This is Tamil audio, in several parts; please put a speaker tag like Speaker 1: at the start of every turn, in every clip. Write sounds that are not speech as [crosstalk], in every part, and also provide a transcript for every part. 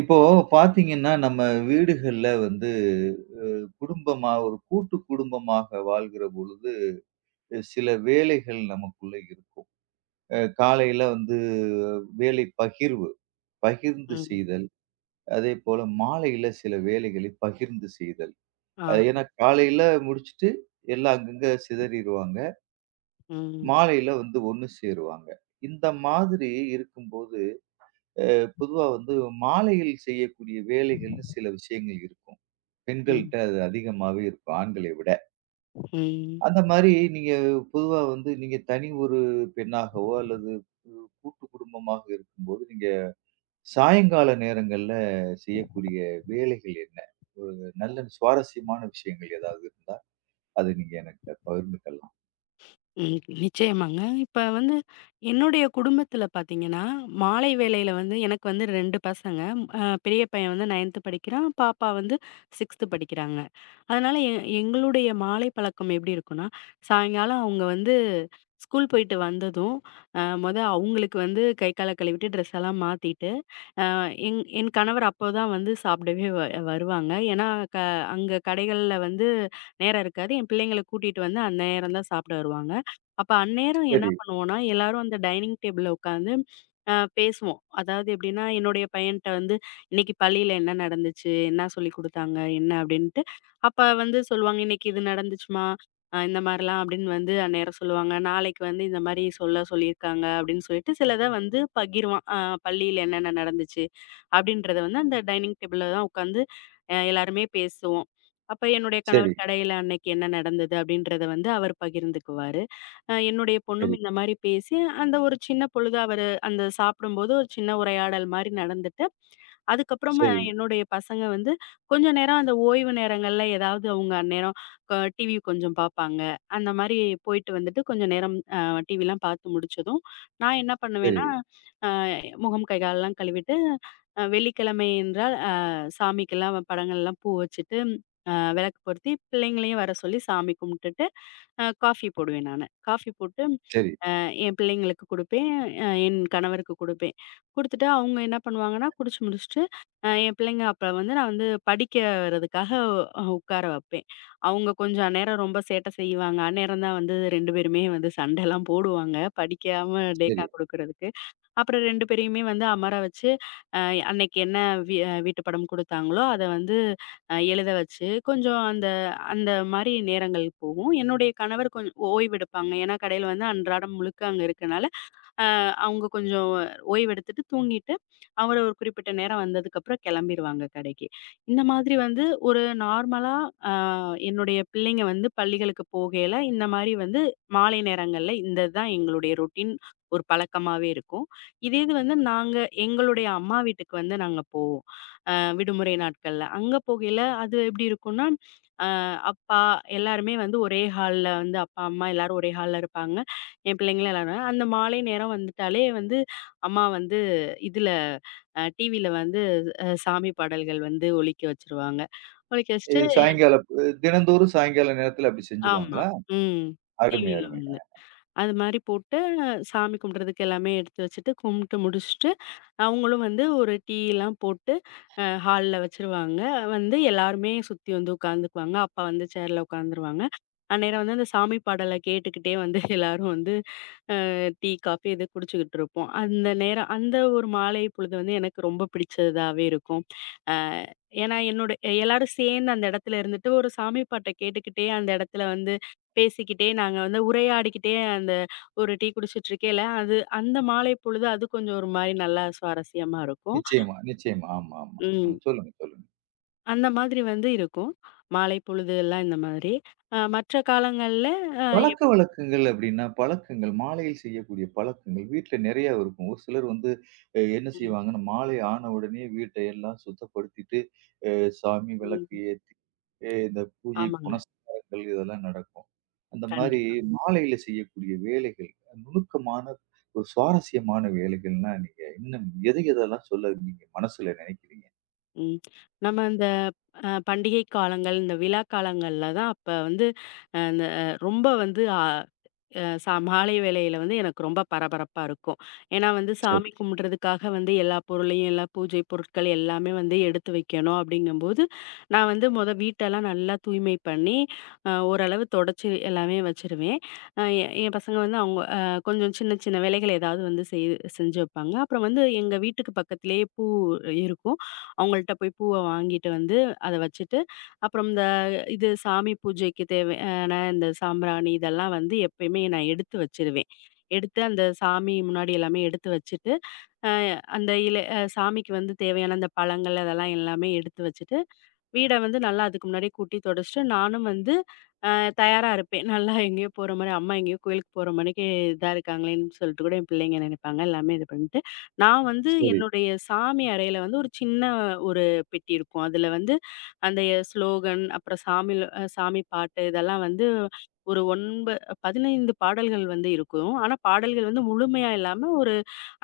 Speaker 1: இப்போ பார்த்தீங்கன்னா, நம்ம வீடுகள்ல வந்து அ குடும்பமா ஒரு கூட்டு குடும்பமாக வாழ்கிற பொழுது, சில வேலைகள் நமக்குள்ள இருக்கும். காலையில வந்து வேலை பகிர்வு, பகிர்ந்து
Speaker 2: ம்.
Speaker 1: செய்தல். அதேபோல மாலையில சில வேலைகளை பகிர்ந்து செய்தல்.
Speaker 2: ஆ.
Speaker 1: அது ஏன்னா காலையில முடிச்சுட்டு எல்லாம் அங்கங்க சிதறிருவாங்க.
Speaker 2: ம்.
Speaker 1: மாலையில வந்து ஒண்ணு சேருவாங்க. இந்த மாதிரி இருக்கும்போது, அ பொதுவா வந்து மாலையில் செய்யக்கூடிய வேலைகள்னு சில விஷயங்கள் இருக்கும்.
Speaker 2: ம்.
Speaker 1: பெண்கள்ட்ட அது அதிகமாவே இருக்கும். ஆண்களை விட.
Speaker 2: ம்.
Speaker 1: அந்த மாரி நீங்க பொதுவா வந்து நீங்க தனி ஒரு பெண்ணாகவோ, அல்லது கூட்டு குடும்பமாக இருக்கும்போது, நீங்க சாயங்கால நேரங்கள்ல செய்யக்கூடிய வேலைகள் என்ன? ஒரு நல்ல சுவாரஸ்யமான விஷயங்கள் ஏதாவது இருந்தா, அதை நீங்க எனக்கு பகிர்ந்துக்கலாம்.
Speaker 2: ம். நிச்சயமாங்க. இப்ப வந்து என்னுடைய குடும்பத்தில பார்த்தீங்கன்னா, மாலை வேளையில வந்து எனக்கு வந்து 2 பசங்க. பெரிய பையன் வந்து 9த் படிக்கிறான். பாப்பா வந்து 6த் படிக்கிறாங்க. அதனால எங்களுடைய மாலை பழக்கம் எப்படி இருக்கும்னா, சாயங்காலம் அவங்க வந்து ஸ்கூல் போயிட்டு வந்ததும், மொத அவங்களுக்கு வந்து கை, கால கழுவிட்டு ட்ரெஸ் எல்லாம் மாத்திட்டு என் என் கணவர் அப்போதான் வந்து சாப்பிடவே வருவாங்க. ஏன்னா, க அங்க கடைகள்ல வந்து நேரம் இருக்காது. என் பிள்ளைங்கள கூட்டிட்டு வந்து அந்நேரம் தான் சாப்பிட வருவாங்க. அப்ப அந்நேரம் என்ன
Speaker 1: சரி,
Speaker 2: பண்ணுவோம்னா, எல்லாரும் அந்த டைனிங் டேபிள்ல உட்காந்து பேசுவோம். அதாவது எப்படின்னா, என்னுடைய பையன்ட்ட வந்து "இன்னைக்கு பள்ளியில என்ன நடந்துச்சு? என்ன சொல்லிக் குடுத்தாங்க? என்ன?" அப்படின்ட்டு. அப்ப வந்து சொல்லுவாங்க, "இன்னைக்கு இது நடந்துச்சுமா, இந்த மாரிலாம்" அப்படின்னு வந்து அந்நேரம் சொல்லுவாங்க. "நாளைக்கு வந்து இந்த மாரி சொல்ல சொல்லியிருக்காங்க" அப்படின்னு சொல்லிட்டு சிலத வந்து பகிருவான். "பள்ளியில என்னென்ன நடந்துச்சு?" அப்படின்றத வந்து அந்த டைனிங் டேபிள்ல தான் உட்காந்து எல்லாருமே பேசுவோம். அப்ப என்னுடைய
Speaker 1: சரி,
Speaker 2: கணவர் கடையில அன்னைக்கு என்ன நடந்தது அப்படின்றத வந்து அவர் பகிர்ந்துக்குவாரு. என்னுடைய பொண்ணும்
Speaker 1: சரி,
Speaker 2: இந்த மாரி பேசி அந்த ஒரு சின்ன பொழுது அவரு அந்த சாப்பிடும்போது ஒரு சின்ன உரையாடல் மாரி நடந்துட்டு, அதுக்கப்புறமா
Speaker 1: சரி,
Speaker 2: என்னுடைய பசங்க வந்து கொஞ்ச நேரம் அந்த ஓய்வு நேரங்கள்ல ஏதாவது அவங்க அந்நேரம் டிவி கொஞ்சம் பார்ப்பாங்க. அந்த மாரி போயிட்டு வந்துட்டு கொஞ்ச நேரம் டிவிலாம் பார்த்து முடிச்சதும், நான் என்ன
Speaker 1: சரி,
Speaker 2: பண்ணுவேன்னா, அ முகம், கை, கால்லாம் கழுவிட்டு வெள்ளிக்கிழமை என்றால், சாமிக்கெல்லாம் படங்கள்லாம் பூ வச்சுட்டு, விளக்கு பொருத்தி, பிள்ளைங்களையும் வர சொல்லி சாமி கும்பிட்டுட்டு, காஃபி போடுவேன் நானு. காஃபி போட்டு
Speaker 1: சரி,
Speaker 2: அ என் பிள்ளைங்களுக்கு குடுப்பேன். என் கணவருக்கு குடுப்பேன். குடுத்துட்டு அவங்க என்ன பண்ணுவாங்கன்னா, குடிச்சு முடிச்சுட்டு, என் பிள்ளைங்க அப்ப வந்து நான் வந்து படிக்கிறதுக்காக உட்கார வைப்பேன். அவங்க கொஞ்சம் அந்நேரம் ரொம்ப சேட்டை செய்வாங்க. அந்நேரம் தான் வந்து 2 பேருமே வந்து சண்டைலாம் போடுவாங்க, படிக்காம டேக்கா
Speaker 1: சரி.
Speaker 2: குடுக்குறதுக்கு. அப்புறம் 2 பேரையுமே வந்து அமர வச்சு, அ அன்னைக்கு என்ன வீ வீட்டு படம் குடுத்தாங்களோ, அத வந்து எழுத வச்சு, கொஞ்சம் அந்த அந்த மாரி நேரங்கள் போகும். என்னுடைய கணவர் கொஞ்சம் ஓய்வெடுப்பாங்க. ஏன்னா, கடையில வந்து அன்றாடம் முழுக்க அங்க இருக்கனால, அவங்க கொஞ்சம் ஓய்வெடுத்துட்டு தூங்கிட்டு, அவரு ஒரு குறிப்பிட்ட நேரம் வந்ததுக்கப்புறம் கெளம்பிருவாங்க கடைக்கு. இந்த மாதிரி வந்து ஒரு நார்மலா அ என்னுடைய பிள்ளைங்க வந்து பள்ளிகளுக்கு போகையில, இந்த மாரி வந்து மாலை நேரங்கள்ல இந்த இதுதான் எங்களுடைய ரொட்டீன் ஒரு பழக்கமாவே இருக்கும். இதே இது வந்து நாங்க எங்களுடைய அம்மா வீட்டுக்கு வந்து நாங்க போவோம். அ விடுமுறை நாட்கள்ல. அங்க போகையில அது எப்படி இருக்கும்னா, அப்பா எல்லாருமே வந்து ஒரே ஹால்ல வந்து அப்பா, அம்மா எல்லாரும் ஒரே ஹால்ல இருப்பாங்க. என் பிள்ளைங்களும் எல்லாரும். அந்த மாலை நேரம் வந்துட்டாலே வந்து அம்மா வந்து இதுல டிவில வந்து சாமி பாடல்கள் வந்து ஒலிக்க வச்சுருவாங்க. ஒலிக்க வச்சுட்டு.
Speaker 1: இது சாயங்காலம் தினந்தோறும் சாயங்கால நேரத்தில அப்படி
Speaker 2: ஆமா.
Speaker 1: செஞ்சுருவாங்களா?
Speaker 2: ம்.
Speaker 1: அருமை,
Speaker 2: டிவில
Speaker 1: அருமை.
Speaker 2: வந்து. அது மாரி போட்டு, சாமி கும்பிடுறதுக்கு எல்லாமே எடுத்து வச்சுட்டு, கும்பிட்டு முடிச்சுட்டு, அவங்களும் வந்து ஒரு டீலாம் போட்டு, ஹால்ல வச்சுருவாங்க. வந்து எல்லாருமே சுத்தி வந்து உட்காந்துக்குவாங்க. அப்பா வந்து சேர்ல உட்காந்துருவாங்க. அந்நேரம் வந்து அந்த சாமி பாடல கேட்டுக்கிட்டே வந்து எல்லாரும் வந்து டீ, காஃபி இது குடிச்சுக்கிட்டு இருப்போம். அந்த நேரம் அந்த ஒரு மாலை பொழுது வந்து எனக்கு ரொம்ப பிடிச்சதாவே இருக்கும். அ ஏன்னா என்னோட எல்லாரும் சேர்ந்து அந்த இடத்துல இருந்துட்டு ஒரு சாமி பாட்ட கேட்டுக்கிட்டே அந்த இடத்துல வந்து பேசிக்கிட்டே நாங்க வந்து உரையாடிக்கிட்டே அந்த ஒரு டீ குடிச்சிட்டு இருக்கையில, அது அந்த மாலை பொழுது அது கொஞ்சம் ஒரு மாரி நல்லா சுவாரஸ்யமா இருக்கும்.
Speaker 1: நிச்சயமா, நிச்சயமா. ஆமா, ஆமா.
Speaker 2: ம்.
Speaker 1: ம். சொல்லுங்க, சொல்லுங்க.
Speaker 2: அந்த மாதிரி வந்து இருக்கும். மாலை பொழுது எல்லாம் இந்த மாதிரி. மற்ற காலங்கள்ல அ எப்
Speaker 1: பழக்கவழக்கங்கள் அப்படின்னா, பழக்கங்கள் மாலையில் செய்யக்கூடிய பழக்கங்கள் வீட்ல நிறைய இருக்கும். ஒரு சிலர் வந்து என்ன
Speaker 2: ம்.
Speaker 1: செய்வாங்கன்னா, மாலை ஆன உடனே வீட்ட எல்லாம் சுத்தப்படுத்திட்டு, அ சாமி விளக்கு
Speaker 2: ம்.
Speaker 1: ஏத்தி, இந்த பூஜை
Speaker 2: ஆமாங்க.
Speaker 1: புனஸ்காரங்கள் இதெல்லாம் நடக்கும். அந்த மாரி
Speaker 2: கண்டிப்பா.
Speaker 1: மாலையில செய்யக்கூடிய வேலைகள், நுணுக்கமான ஒரு சுவாரஸ்யமான வேலைகள்னா, நீங்க இன்னும் எது எதெல்லாம் சொல்ல நீங்க மனசுல நினைக்கிறீங்க?
Speaker 2: ம். நம்ம இந்த பண்டிகை காலங்கள், இந்த விழா காலங்கள்ல தான் அப்ப வந்து, அந்த ரொம்ப வந்து அ அ சா மாலை வேளையில வந்து எனக்கு ரொம்ப பரபரப்பா இருக்கும். ஏன்னா வந்து சாமி
Speaker 1: சரி,
Speaker 2: கும்பிடுறதுக்காக வந்து எல்லா பொருளையும், எல்லா பூஜை பொருட்கள் எல்லாமே வந்து எடுத்து வைக்கணும் அப்படிங்கும்போது, நான் வந்து மொத வீட்டெல்லாம் நல்லா தூய்மை பண்ணி, ஓரளவு தொடச்சு எல்லாமே வச்சுருவேன். அ எ என் பசங்க வந்து அவங்க கொஞ்சம் சின்ன சின்ன வேலைகள் ஏதாவது வந்து செஞ்சு வைப்பாங்க. அப்புறம் வந்து எங்க வீட்டுக்கு பக்கத்திலேயே பூ இருக்கும். அவங்கள்ட்ட போய் பூவ வாங்கிட்டு வந்து அத வச்சுட்டு, அப்புறம் இந்த இது சாமி பூஜைக்கு தேவை ஆனா, இந்த சாம்பிராணி இதெல்லாம் வந்து எப்பயுமே நான் எடுத்து வச்சுருவேன். எடுத்து அந்த சாமி முன்னாடி எல்லாமே எடுத்து வச்சுட்டு, அ அந்த சாமிக்கு வந்து தேவையான அந்த பழங்கள் அதெல்லாம் எல்லாமே எடுத்து வச்சுட்டு, வீட வந்து நல்லா அதுக்கு முன்னாடி கூட்டி தொடச்சுட்டு, நானும் வந்து அ தயாரா இருப்பேன். நல்லா எங்கேயோ போற மாரி, அம்மா எங்கேயோ கோயிலுக்கு போற மாரிக்கு இதா இருக்காங்களேன்னு சொல்லிட்டு கூட என் பிள்ளைங்க நினைப்பாங்க. எல்லாமே இது பண்ணிட்டு, நான் வந்து
Speaker 1: சரி.
Speaker 2: என்னுடைய சாமி அறையில வந்து ஒரு சின்ன ஒரு பெட்டி இருக்கும். அதுல வந்து அந்த ஸ்லோகன், அப்புறம் சாமில சாமி பாட்டு இதெல்லாம் வந்து ஒரு 15 பாடல்கள் வந்து இருக்கும். ஆனா, பாடல்கள் வந்து முழுமையா இல்லாம ஒரு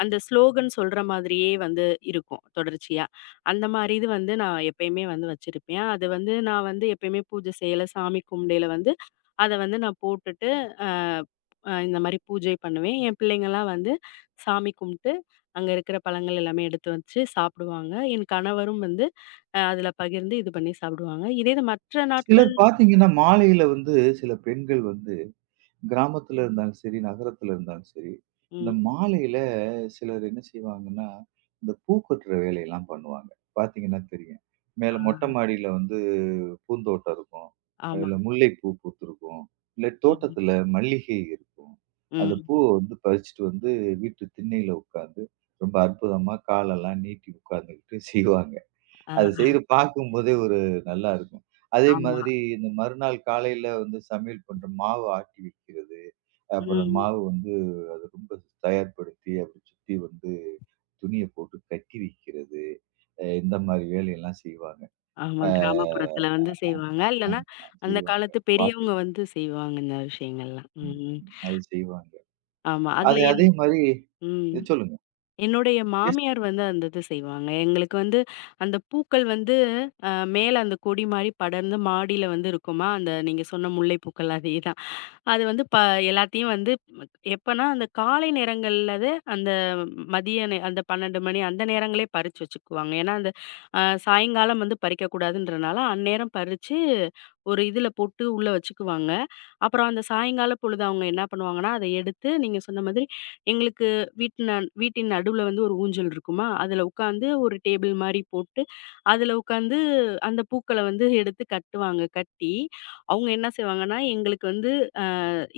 Speaker 2: அந்த ஸ்லோகன் சொல்ற மாதிரியே வந்து இருக்கும் தொடர்ச்சியா. அந்த மாரி இது வந்து நான் எப்பயுமே வந்து வச்சிருப்பேன். அது வந்து நான் வந்து எப்பயுமே பூஜை செய்யல, சாமி கும்பிடையில வந்து அத வந்து நான் போட்டுட்டு, அ அ இந்த மாரி பூஜை பண்ணுவேன். என் பிள்ளைங்கலாம் வந்து சாமி கும்பிட்டு, அங்க இருக்கிற பழங்கள் எல்லாமே எடுத்து வச்சு சாப்பிடுவாங்க. என் கணவரும் வந்து அதில பகிர்ந்து இது பண்ணி சாப்பிடுவாங்க. இதே இது மற்ற
Speaker 1: சிலர்
Speaker 2: நாட்கள்.
Speaker 1: பார்த்தீங்கன்னா, மாலையில வந்து சில பெண்கள் வந்து கிராமத்துல இருந்தாலும் சரி, நகரத்துல இருந்தாலும் சரி, இந்த
Speaker 2: ம்.
Speaker 1: மாலையில சிலர் என்ன செய்வாங்கன்னா, இந்த பூ கொட்டுற வேலையெல்லாம் பண்ணுவாங்க. பார்த்தீங்கன்னா தெரியும். மேல
Speaker 2: ஆ
Speaker 1: மொட்டை மாடியில வந்து பூந்தோட்டம் இருக்கும்.
Speaker 2: ஆமா.
Speaker 1: அதுல முல்லைப்பூ பூத்திருக்கும். இல்ல
Speaker 2: ம்.
Speaker 1: தோட்டத்துல மல்லிகை இருக்கும். அந்த பூவ
Speaker 2: ம்.
Speaker 1: வந்து பறிச்சுட்டு வந்து வீட்டு திண்ணையில உட்கார்ந்து, ரொம்ப அற்புதமா காலெல்லாம் நீட்டி உட்கார்ந்துகிட்டு [laughs] செய்வாங்க.
Speaker 2: ஆ
Speaker 1: அது செய்து பார்க்கும்போதே ஒரு நல்லா இருக்கும். அதே
Speaker 2: ஆமா.
Speaker 1: மாதிரி இந்த மறுநாள் காலையில வந்து சமையல் பண்ற மாவு ஆட்டி வைக்கிறது. அப்புறம்
Speaker 2: ம்.
Speaker 1: மாவு வந்து அது ரொம்ப தயார்படுத்தி அப்படி சுத்தி வந்து துணிய போட்டு கட்டி வைக்கிறது. இந்த மாரி வேலையெல்லாம் செய்வாங்க.
Speaker 2: ஆமா.
Speaker 1: அ
Speaker 2: கிராமப்புறத்துல வந்து செய்வாங்க. இல்லன்னா,
Speaker 1: ஆமா
Speaker 2: அந்த
Speaker 1: செய்வாங்க.
Speaker 2: காலத்து பெரியவங்க
Speaker 1: பாத்திரம்
Speaker 2: வந்து செய்வாங்க இந்த விஷயங்கள்லாம்.
Speaker 1: ம்
Speaker 2: ம்.
Speaker 1: அது செய்வாங்க.
Speaker 2: ஆமா. அதுல
Speaker 1: அது அதே மாரி
Speaker 2: ம்.
Speaker 1: சொல்லுங்க.
Speaker 2: என்னுடைய
Speaker 1: பேசுங்க.
Speaker 2: மாமியார் வந்து அந்த இது செய்வாங்க. எங்களுக்கு வந்து அந்த பூக்கள் வந்து அ மேல அந்த கொடி மாரி படர்ந்து மாடியில வந்து இருக்குமா, அந்த நீங்க சொன்ன முல்லை பூக்கள் அதேதான். அது வந்து எல்லாத்தையும் வந்து எப்பன்னா, அந்த காலை நேரங்கள்லது அந்த மதிய நே அந்த 12 மணி அந்த நேரங்களே பறிச்சு வச்சுக்குவாங்க. ஏன்னா, அந்த அ சாயங்காலம் வந்து பறிக்கக்கூடாதுன்றனால, அந்நேரம் பறிச்சு ஒரு இதுல போட்டு உள்ள வச்சுக்குவாங்க. அப்புறம் அந்த சாயங்கால பொழுது அவங்க என்ன பண்ணுவாங்கன்னா, அத எடுத்து நீங்க சொன்ன மாதிரி எங்களுக்கு வீட்ல வீட்டின் நடுவுல வந்து ஒரு ஊஞ்சல் இருக்குமா, அதுல உட்காந்து ஒரு டேபிள் மாரி போட்டு, அதுல உட்காந்து அந்த பூக்கள வந்து எடுத்து கட்டுவாங்க. கட்டி, அவங்க என்ன செய்வாங்கன்னா, எங்களுக்கு வந்து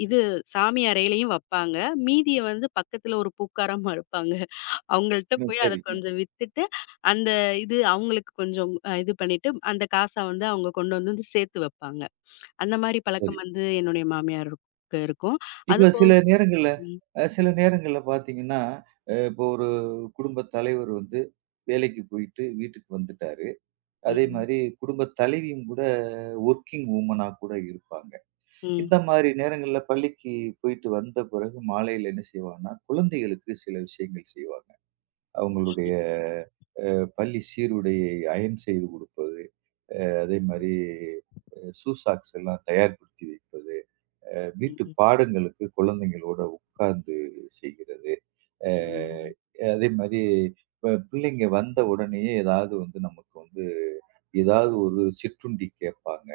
Speaker 2: இது சாமி அறையிலயும் வப்பாங்க. மீதிய வந்து பக்கத்துல ஒரு பூக்காரம்மா இருப்பாங்க. அவங்கள்ட்ட
Speaker 1: ம்
Speaker 2: போய் அத
Speaker 1: சரிங்க.
Speaker 2: கொஞ்சம் வித்துட்டு, அந்த இது அவங்களுக்கு கொஞ்சம் இது பண்ணிட்டு, அந்த காச வந்து அவங்க கொண்டு வந்து வந்து சேர்த்து வைப்பாங்க. அந்த மாரி
Speaker 1: சரி.
Speaker 2: பழக்கம் வந்து என்னுடைய மாமியாருக்கு இருக்கும்.
Speaker 1: இப்ப
Speaker 2: அதுபோக.
Speaker 1: சில நேரங்கள்ல
Speaker 2: ம்.
Speaker 1: சில நேரங்கள்ல பார்த்தீங்கன்னா, இப்போ ஒரு குடும்பத் தலைவர் வந்து வேலைக்கு போயிட்டு வீட்டுக்கு வந்துட்டாரு. அதே
Speaker 2: ம்.
Speaker 1: மாரி குடும்பத் தலைவியும் கூட வொர்க்கிங் வுமனா கூட இருப்பாங்க.
Speaker 2: ம்.
Speaker 1: இந்த மாரி நேரங்கள்ல பள்ளிக்கு போயிட்டு வந்த பிறகு மாலையில என்ன செய்வாங்கன்னா, குழந்தைகளுக்கு சில விஷயங்கள் செய்வாங்க. அவங்களுடைய அ பள்ளி சீருடையை அயர்ன் செய்து கொடுப்பது, அதே மாரி ஷூ சாக்ஸ் எல்லாம் தயார்படுத்தி வைப்பது. வீட்டு
Speaker 2: ம்.
Speaker 1: பாடங்களுக்கு குழந்தைங்களோட உட்கார்ந்து செய்கிறது. அஹ்
Speaker 2: ம்.
Speaker 1: அதே மாதிரி இப்ப பிள்ளைங்க வந்த உடனேயே ஏதாவது வந்து நமக்கு வந்து ஏதாவது ஒரு சிற்றுண்டி கேட்பாங்க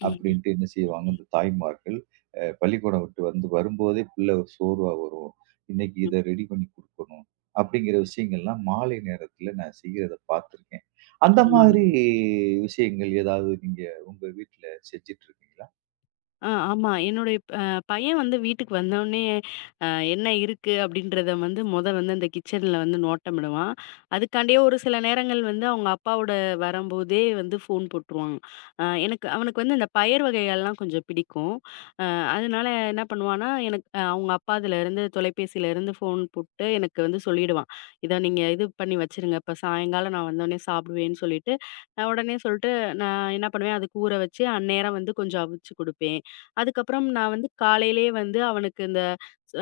Speaker 2: ம்.
Speaker 1: அப்படின்ட்டு என்ன செய்வாங்க இந்த தாய்மார்கள். பள்ளிக்கூடம் விட்டு வந்து வரும்போதே பிள்ளை ஒரு சோர்வா வரும். இன்னைக்கு
Speaker 2: ம்.
Speaker 1: இதை ரெடி பண்ணி கொடுக்கணும் அப்படிங்கிற விஷயங்கள்லாம் மாலை நேரத்துல நான் செய்யறத பார்த்துருக்கேன். அந்த
Speaker 2: ஆமாங்க.
Speaker 1: மாதிரி விஷயங்கள் ஏதாவது நீங்க உங்க வீட்டுல செஞ்சுட்டு இருக்கீங்களா?
Speaker 2: ஆமா. என்னுடைய பையன் வந்து வீட்டுக்கு வந்தோனே, அ என்ன இருக்கு அப்படின்றத வந்து மொத வந்து அந்த கிச்சன்ல வந்து நோட்டமிடுவான். அதுக்காண்டியே ஒரு சில நேரங்கள் வந்து அவங்க அப்பாவோட வரம்போதே வந்து ஃபோன் போட்டுருவாங்க. எனக்கு அவனுக்கு வந்து இந்த பயறு வகைகள்லாம் கொஞ்சம் பிடிக்கும். அ அதனால என்ன பண்ணுவான்னா, எனக்கு அவங்க அப்பா அதுலருந்து தொலைபேசியிலருந்து ஃபோன் போட்டு எனக்கு வந்து சொல்லிடுவான். இத நீங்க இது பண்ணி வச்சுருங்க. இப்ப சாயங்காலம் நான் வந்தோனே சாப்பிடுவேன்னு சொல்லிட்டு, நான் உடனே சொல்ட்டு நான் என்ன பண்ணுவேன், அதுக்கு ஊற வச்சு அந்நேரம் வந்து கொஞ்சம் அவிச்சு குடுப்பேன். அதுக்கப்புறம் நான் வந்து காலையிலேயே வந்து அவனுக்கு இந்த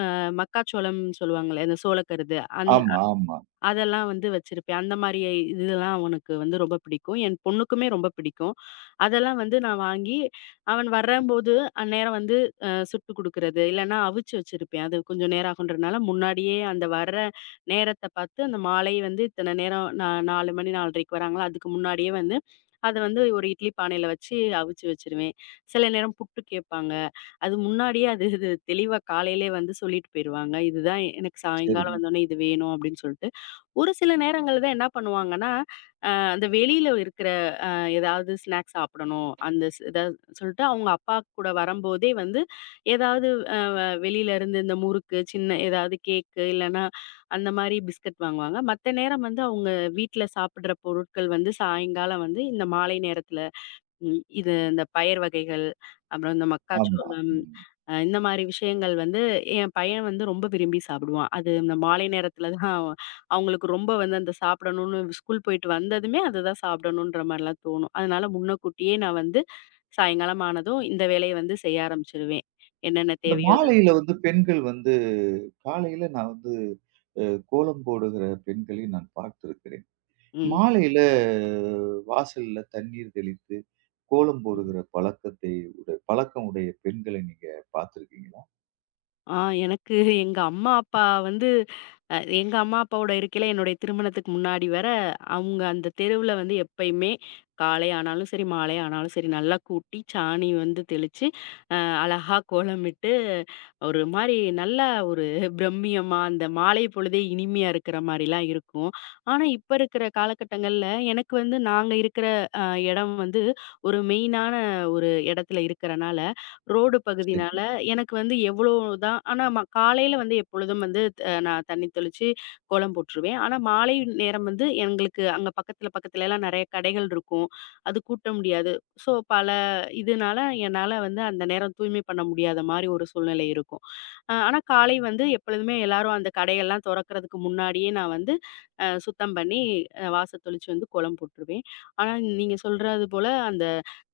Speaker 2: அ மக்காச்சோளம் சொல்லுவாங்கல்ல, இந்த சோளக்கருது.
Speaker 1: ஆமா ஆமா.
Speaker 2: அதெல்லாம் வந்து வச்சிருப்பேன். அந்த மாரி இதெல்லாம் அவனுக்கு வந்து ரொம்ப பிடிக்கும். என் பொண்ணுக்குமே ரொம்ப பிடிக்கும். அதெல்லாம் வந்து நான் வாங்கி, அவன் வரம்போது அந்நேரம் வந்து சுட்டு குடுக்குறது, இல்லன்னா அவிச்சு வச்சிருப்பேன். அது கொஞ்சம் நேரம் ஆகுன்றனால முன்னாடியே அந்த வர நேரத்த பார்த்து, அந்த மாலை வந்து இத்தன நேரம் நா 4 மணி 4:30க்கு வராங்களா, அதுக்கு முன்னாடியே வந்து அத வந்து ஒரு இட்லி பானையில வச்சு அவிச்சு வச்சுருவேன். சில நேரம் புட்டு கேட்பாங்க. அது முன்னாடியே அது இது தெளிவா காலையிலயே வந்து சொல்லிட்டு போயிருவாங்க. இதுதான் எனக்கு சாயங்காலம்
Speaker 1: சரிங்க.
Speaker 2: வந்தோனே இது வேணும் அப்படின்னு சொல்ட்டு ஒரு சில நேரங்கள்ல தான் என்ன பண்ணுவாங்கன்னா, அந்த வெளியில இருக்கிற ஏதாவது ஸ்நாக்ஸ் சாப்பிடணும். அந்த ஸ் இத சொல்லிட்டு அவங்க அப்பா கூட வரம்போதே வந்து ஏதாவது அ வ வெளியில இருந்து இந்த முறுக்கு, சின்ன ஏதாவது கேக்கு இல்லன்னா அந்த மாரி பிஸ்கட் வாங்குவாங்க. மத்த நேரம் வந்து அவங்க வீட்ல சாப்பிடுற பொருட்கள் வந்து சாயங்காலம் வந்து இந்த மாலை நேரத்துல. இது இந்த பயறு வகைகள், அப்புறம் இந்த
Speaker 1: ஆமா.
Speaker 2: மக்காச்சோளம்,
Speaker 1: ம்.
Speaker 2: இந்த மாரி விஷயங்கள் வந்து என் பையன் வந்து ரொம்ப விரும்பி சாப்பிடுவான். அது இந்த மாலை நேரத்தில தான் அவங்களுக்கு ரொம்ப வந்து அந்த சாப்பிடணும்னு ஸ்கூல் போயிட்டு வந்ததுமே அதுதான் சாப்பிடணுன்ற மாரிலாம் தோணும். அதனால முன்னக்கூட்டியே நான் வந்து சாயங்காலம் ஆனதும் இந்த வேலைய வந்து செய்ய ஆரம்பிச்சுருவேன். என்னென்ன
Speaker 1: இந்த
Speaker 2: தேவையோ அது.
Speaker 1: மாலையில வந்து பெண்கள் வந்து காலையில நான் வந்து அ கோலம் போடுகிற பெண்களை நான் பார்த்திருக்கிறேன்.
Speaker 2: ம்.
Speaker 1: மாலையில வாசல்ல தண்ணீர் தெளித்து கோலம்
Speaker 2: ம்.
Speaker 1: போடுகிற பழக்கத்தை உட பழக்கம் உடைய பெண்களை நீங்க பார்த்திருக்கீங்களா?
Speaker 2: ஆ எனக்கு எங்க அம்மா, அப்பா வந்து எங்க அம்மா, அப்பாவோட இருக்கையில என்னுடைய திருமணத்துக்கு முன்னாடி வர, அவங்க அந்த தெருவுல வந்து எப்பயுமே காலை ஆனாலும் சரி, மாலை ஆனாலும் சரி, நல்லா கூட்டி, சாணி வந்து தெளிச்சு, அ அழகா கோலமிட்டு, ஒரு மாரி நல்ல ஒரு பிரம்மியமா, அந்த மாலை பொழுதே இனிமையா இருக்கிற மாரிலாம் இருக்கும். ஆனா, இப்ப இருக்கிற காலகட்டங்கள்ல எனக்கு வந்து நாங்க இருக்கிற அ இடம் வந்து ஒரு மெயினான ஒரு இடத்துல இருக்கிறனால, ரோடு பகுதினால
Speaker 1: சரிங்க.
Speaker 2: எனக்கு வந்து எவ்வளோ தான் ஆனா காலையில வந்து எப்பொழுதும் வந்து நான் தண்ணி தெளிச்சு கோலம் போட்டுருவேன். ஆனா மாலை நேரம் வந்து எங்களுக்கு அங்க பக்கத்துல பக்கத்துலலாம் நெறைய கடைகள் இருக்கும். அது கூட்ட முடியாது. ஸோ பல இதுனால என்னால வந்து அந்த நேரம் தூய்மை பண்ண முடியாத மாரி ஒரு சூழ்நிலை இருக்கும். ஆனா காலை வந்து எப்பொழுதுமே எல்லாரும் அந்த கடையெல்லாம் தொறக்கறதுக்கு முன்னாடியே நான் வந்து சுத்தம் பண்ணி வாச தெளிச்சு வந்து கோலம் போட்டுருவேன். ஆனா நீங்க சொல்றது போல அந்த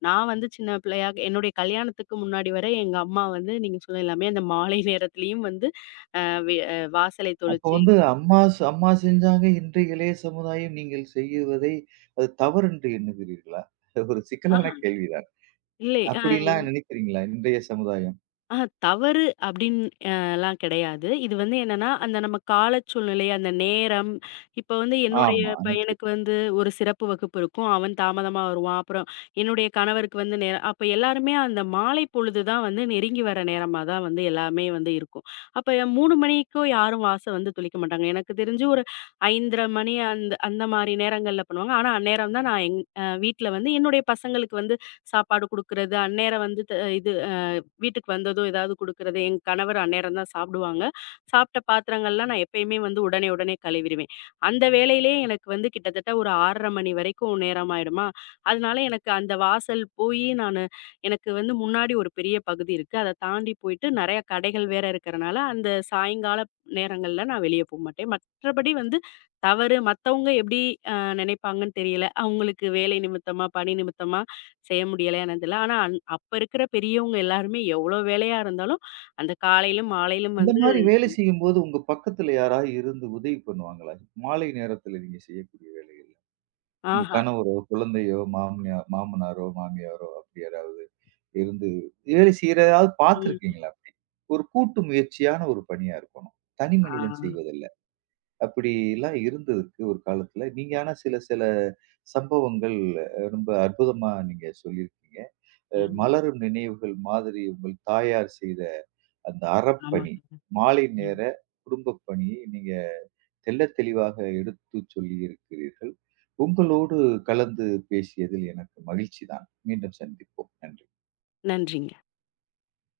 Speaker 2: நான் வந்து சின்ன பிள்ளையா என்னுடைய கல்யாணத்துக்கு முன்னாடி வரை எங்க அம்மா வந்து நீங்க சொன்ன எல்லாமே அந்த மாலை நேரத்திலயும் வந்து அ வே அ வாசலை
Speaker 1: அப்ப
Speaker 2: தொளிச்சு.
Speaker 1: வந்து அம்மா ஸ் அம்மா செஞ்சாங்க, இன்றைய இளைய சமுதாயம் நீங்கள் செய்வதை அது தவறு என்று எண்ணுகிறீர்களா? ஒரு சிக்கலான
Speaker 2: ஆஹா.
Speaker 1: கேள்விதான்.
Speaker 2: இல்லை.
Speaker 1: அப்படிலாம் நினைக்கிறீங்களா இன்றைய சமுதாயம்?
Speaker 2: ஆ தவறு அப்படின்னு அ லாம் கிடையாது. இது வந்து என்னன்னா, அந்த நம்ம கால சூழ்நிலை, அந்த நேரம், இப்ப வந்து என்னுடைய
Speaker 1: ஆமா. நிச்ச
Speaker 2: பையனுக்கு வந்து ஒரு சிறப்பு வகுப்பு இருக்கும். அவன் தாமதமா வருவான். அப்புறம் என்னுடைய கணவருக்கு வந்து நேரம் அப்ப எல்லாருமே அந்த மாலை பொழுது தான் வந்து நெருங்கி வர நேரமா தான் வந்து எல்லாமே வந்து இருக்கும். அப்ப 3 மணிக்கும் யாரும் வாச வந்து தொளிக்க மாட்டாங்க. எனக்கு தெரிஞ்சு ஒரு 5:30 மணி அந்த அந்த மாரி நேரங்கள்ல பண்ணுவாங்க. ஆனா அந்நேரம் தான் நான் எங் வீட்ல வந்து என்னுடைய பசங்களுக்கு வந்து சாப்பாடு குடுக்குறது, அந்நேரம் வந்து த இது வீட்டுக்கு வந்ததும் ஏதாவது குடுக்குறது, என் கணவர் அந்நேரம் தான் சாப்பிடுவாங்க. சாப்பிட்ட பாத்திரங்கள்லாம் நான் எப்பயுமே வந்து உடனே, உடனே கழுவிருவேன். அந்த வேலையிலயே எனக்கு வந்து கிட்டத்தட்ட ஒரு 6:30 மணி வரைக்கும் நேரம் ஆயிடுமா, அதனால எனக்கு அந்த வாசல் போயி நானு எனக்கு வந்து முன்னாடி ஒரு பெரிய பகுதி இருக்கு. அத தாண்டி போயிட்டு நெறைய கடைகள் வேற இருக்கறனால, அந்த சாயங்கால நேரங்கள்ல நான் வெளிய போமாட்டேன். மற்றபடி வந்து தவறு மத்தவங்க எப்படி அ நெனைப்பாங்கன்னு தெரியல. அவங்களுக்கு வேலை நிமித்தமா, பணி நிமித்தமா செய்ய முடியலையா என்னன்னு தெரியல. ஆனா அன் அப்ப இருக்கிற பெரியவங்க எல்லாருமே எவ்வளோ வேலையா இருந்தாலும், அந்த காலையிலும், மாலையிலும்
Speaker 1: இந்த
Speaker 2: வந்து
Speaker 1: மாரி வேலை செய்யும்போது, உங்க பக்கத்துல யாராவது இருந்து உதவி பண்ணுவாங்களா? மாலை நேரத்துல நீங்க செய்யக்கூடிய வேலைகள்ல. உங்க
Speaker 2: ஆஹா.
Speaker 1: கணவரோ, குழந்தையோ, மாமனியா மாமனாரோ, மாமியாரோ அப்படி யாராவது இருந்து வேலை செய்றதாவது
Speaker 2: ம்.
Speaker 1: பார்த்துருக்கீங்களா அப்படி? ஒரு கூட்டு முயற்சியான ஒரு பணியா இருக்கணும். தனி
Speaker 2: ஆ.
Speaker 1: மனிதன் செய்வதல்ல. அப்படிலாம் இருந்ததுக்கு ஒரு காலத்துல. நீங்க ஆனா சில சில சம்பவங்கள் ரொம்ப அற்புதமா நீங்க சொல்லியிருக்கீங்க.
Speaker 2: ம்.
Speaker 1: மலரும் நினைவுகள் மாதிரி உங்கள் தாயார் செய்த அந்த அறப்பணி,
Speaker 2: ஆமாங்க.
Speaker 1: மாலை
Speaker 2: ம்.
Speaker 1: நேர குடும்பப் பணியை நீங்க தெள்ளத் தெளிவாக எடுத்துச் சொல்லியிருக்கிறீர்கள். உங்களோடு கலந்து பேசியதில் எனக்கு மகிழ்ச்சி தான். மீண்டும் சந்திப்போம். நன்றி.
Speaker 2: நன்றிங்க.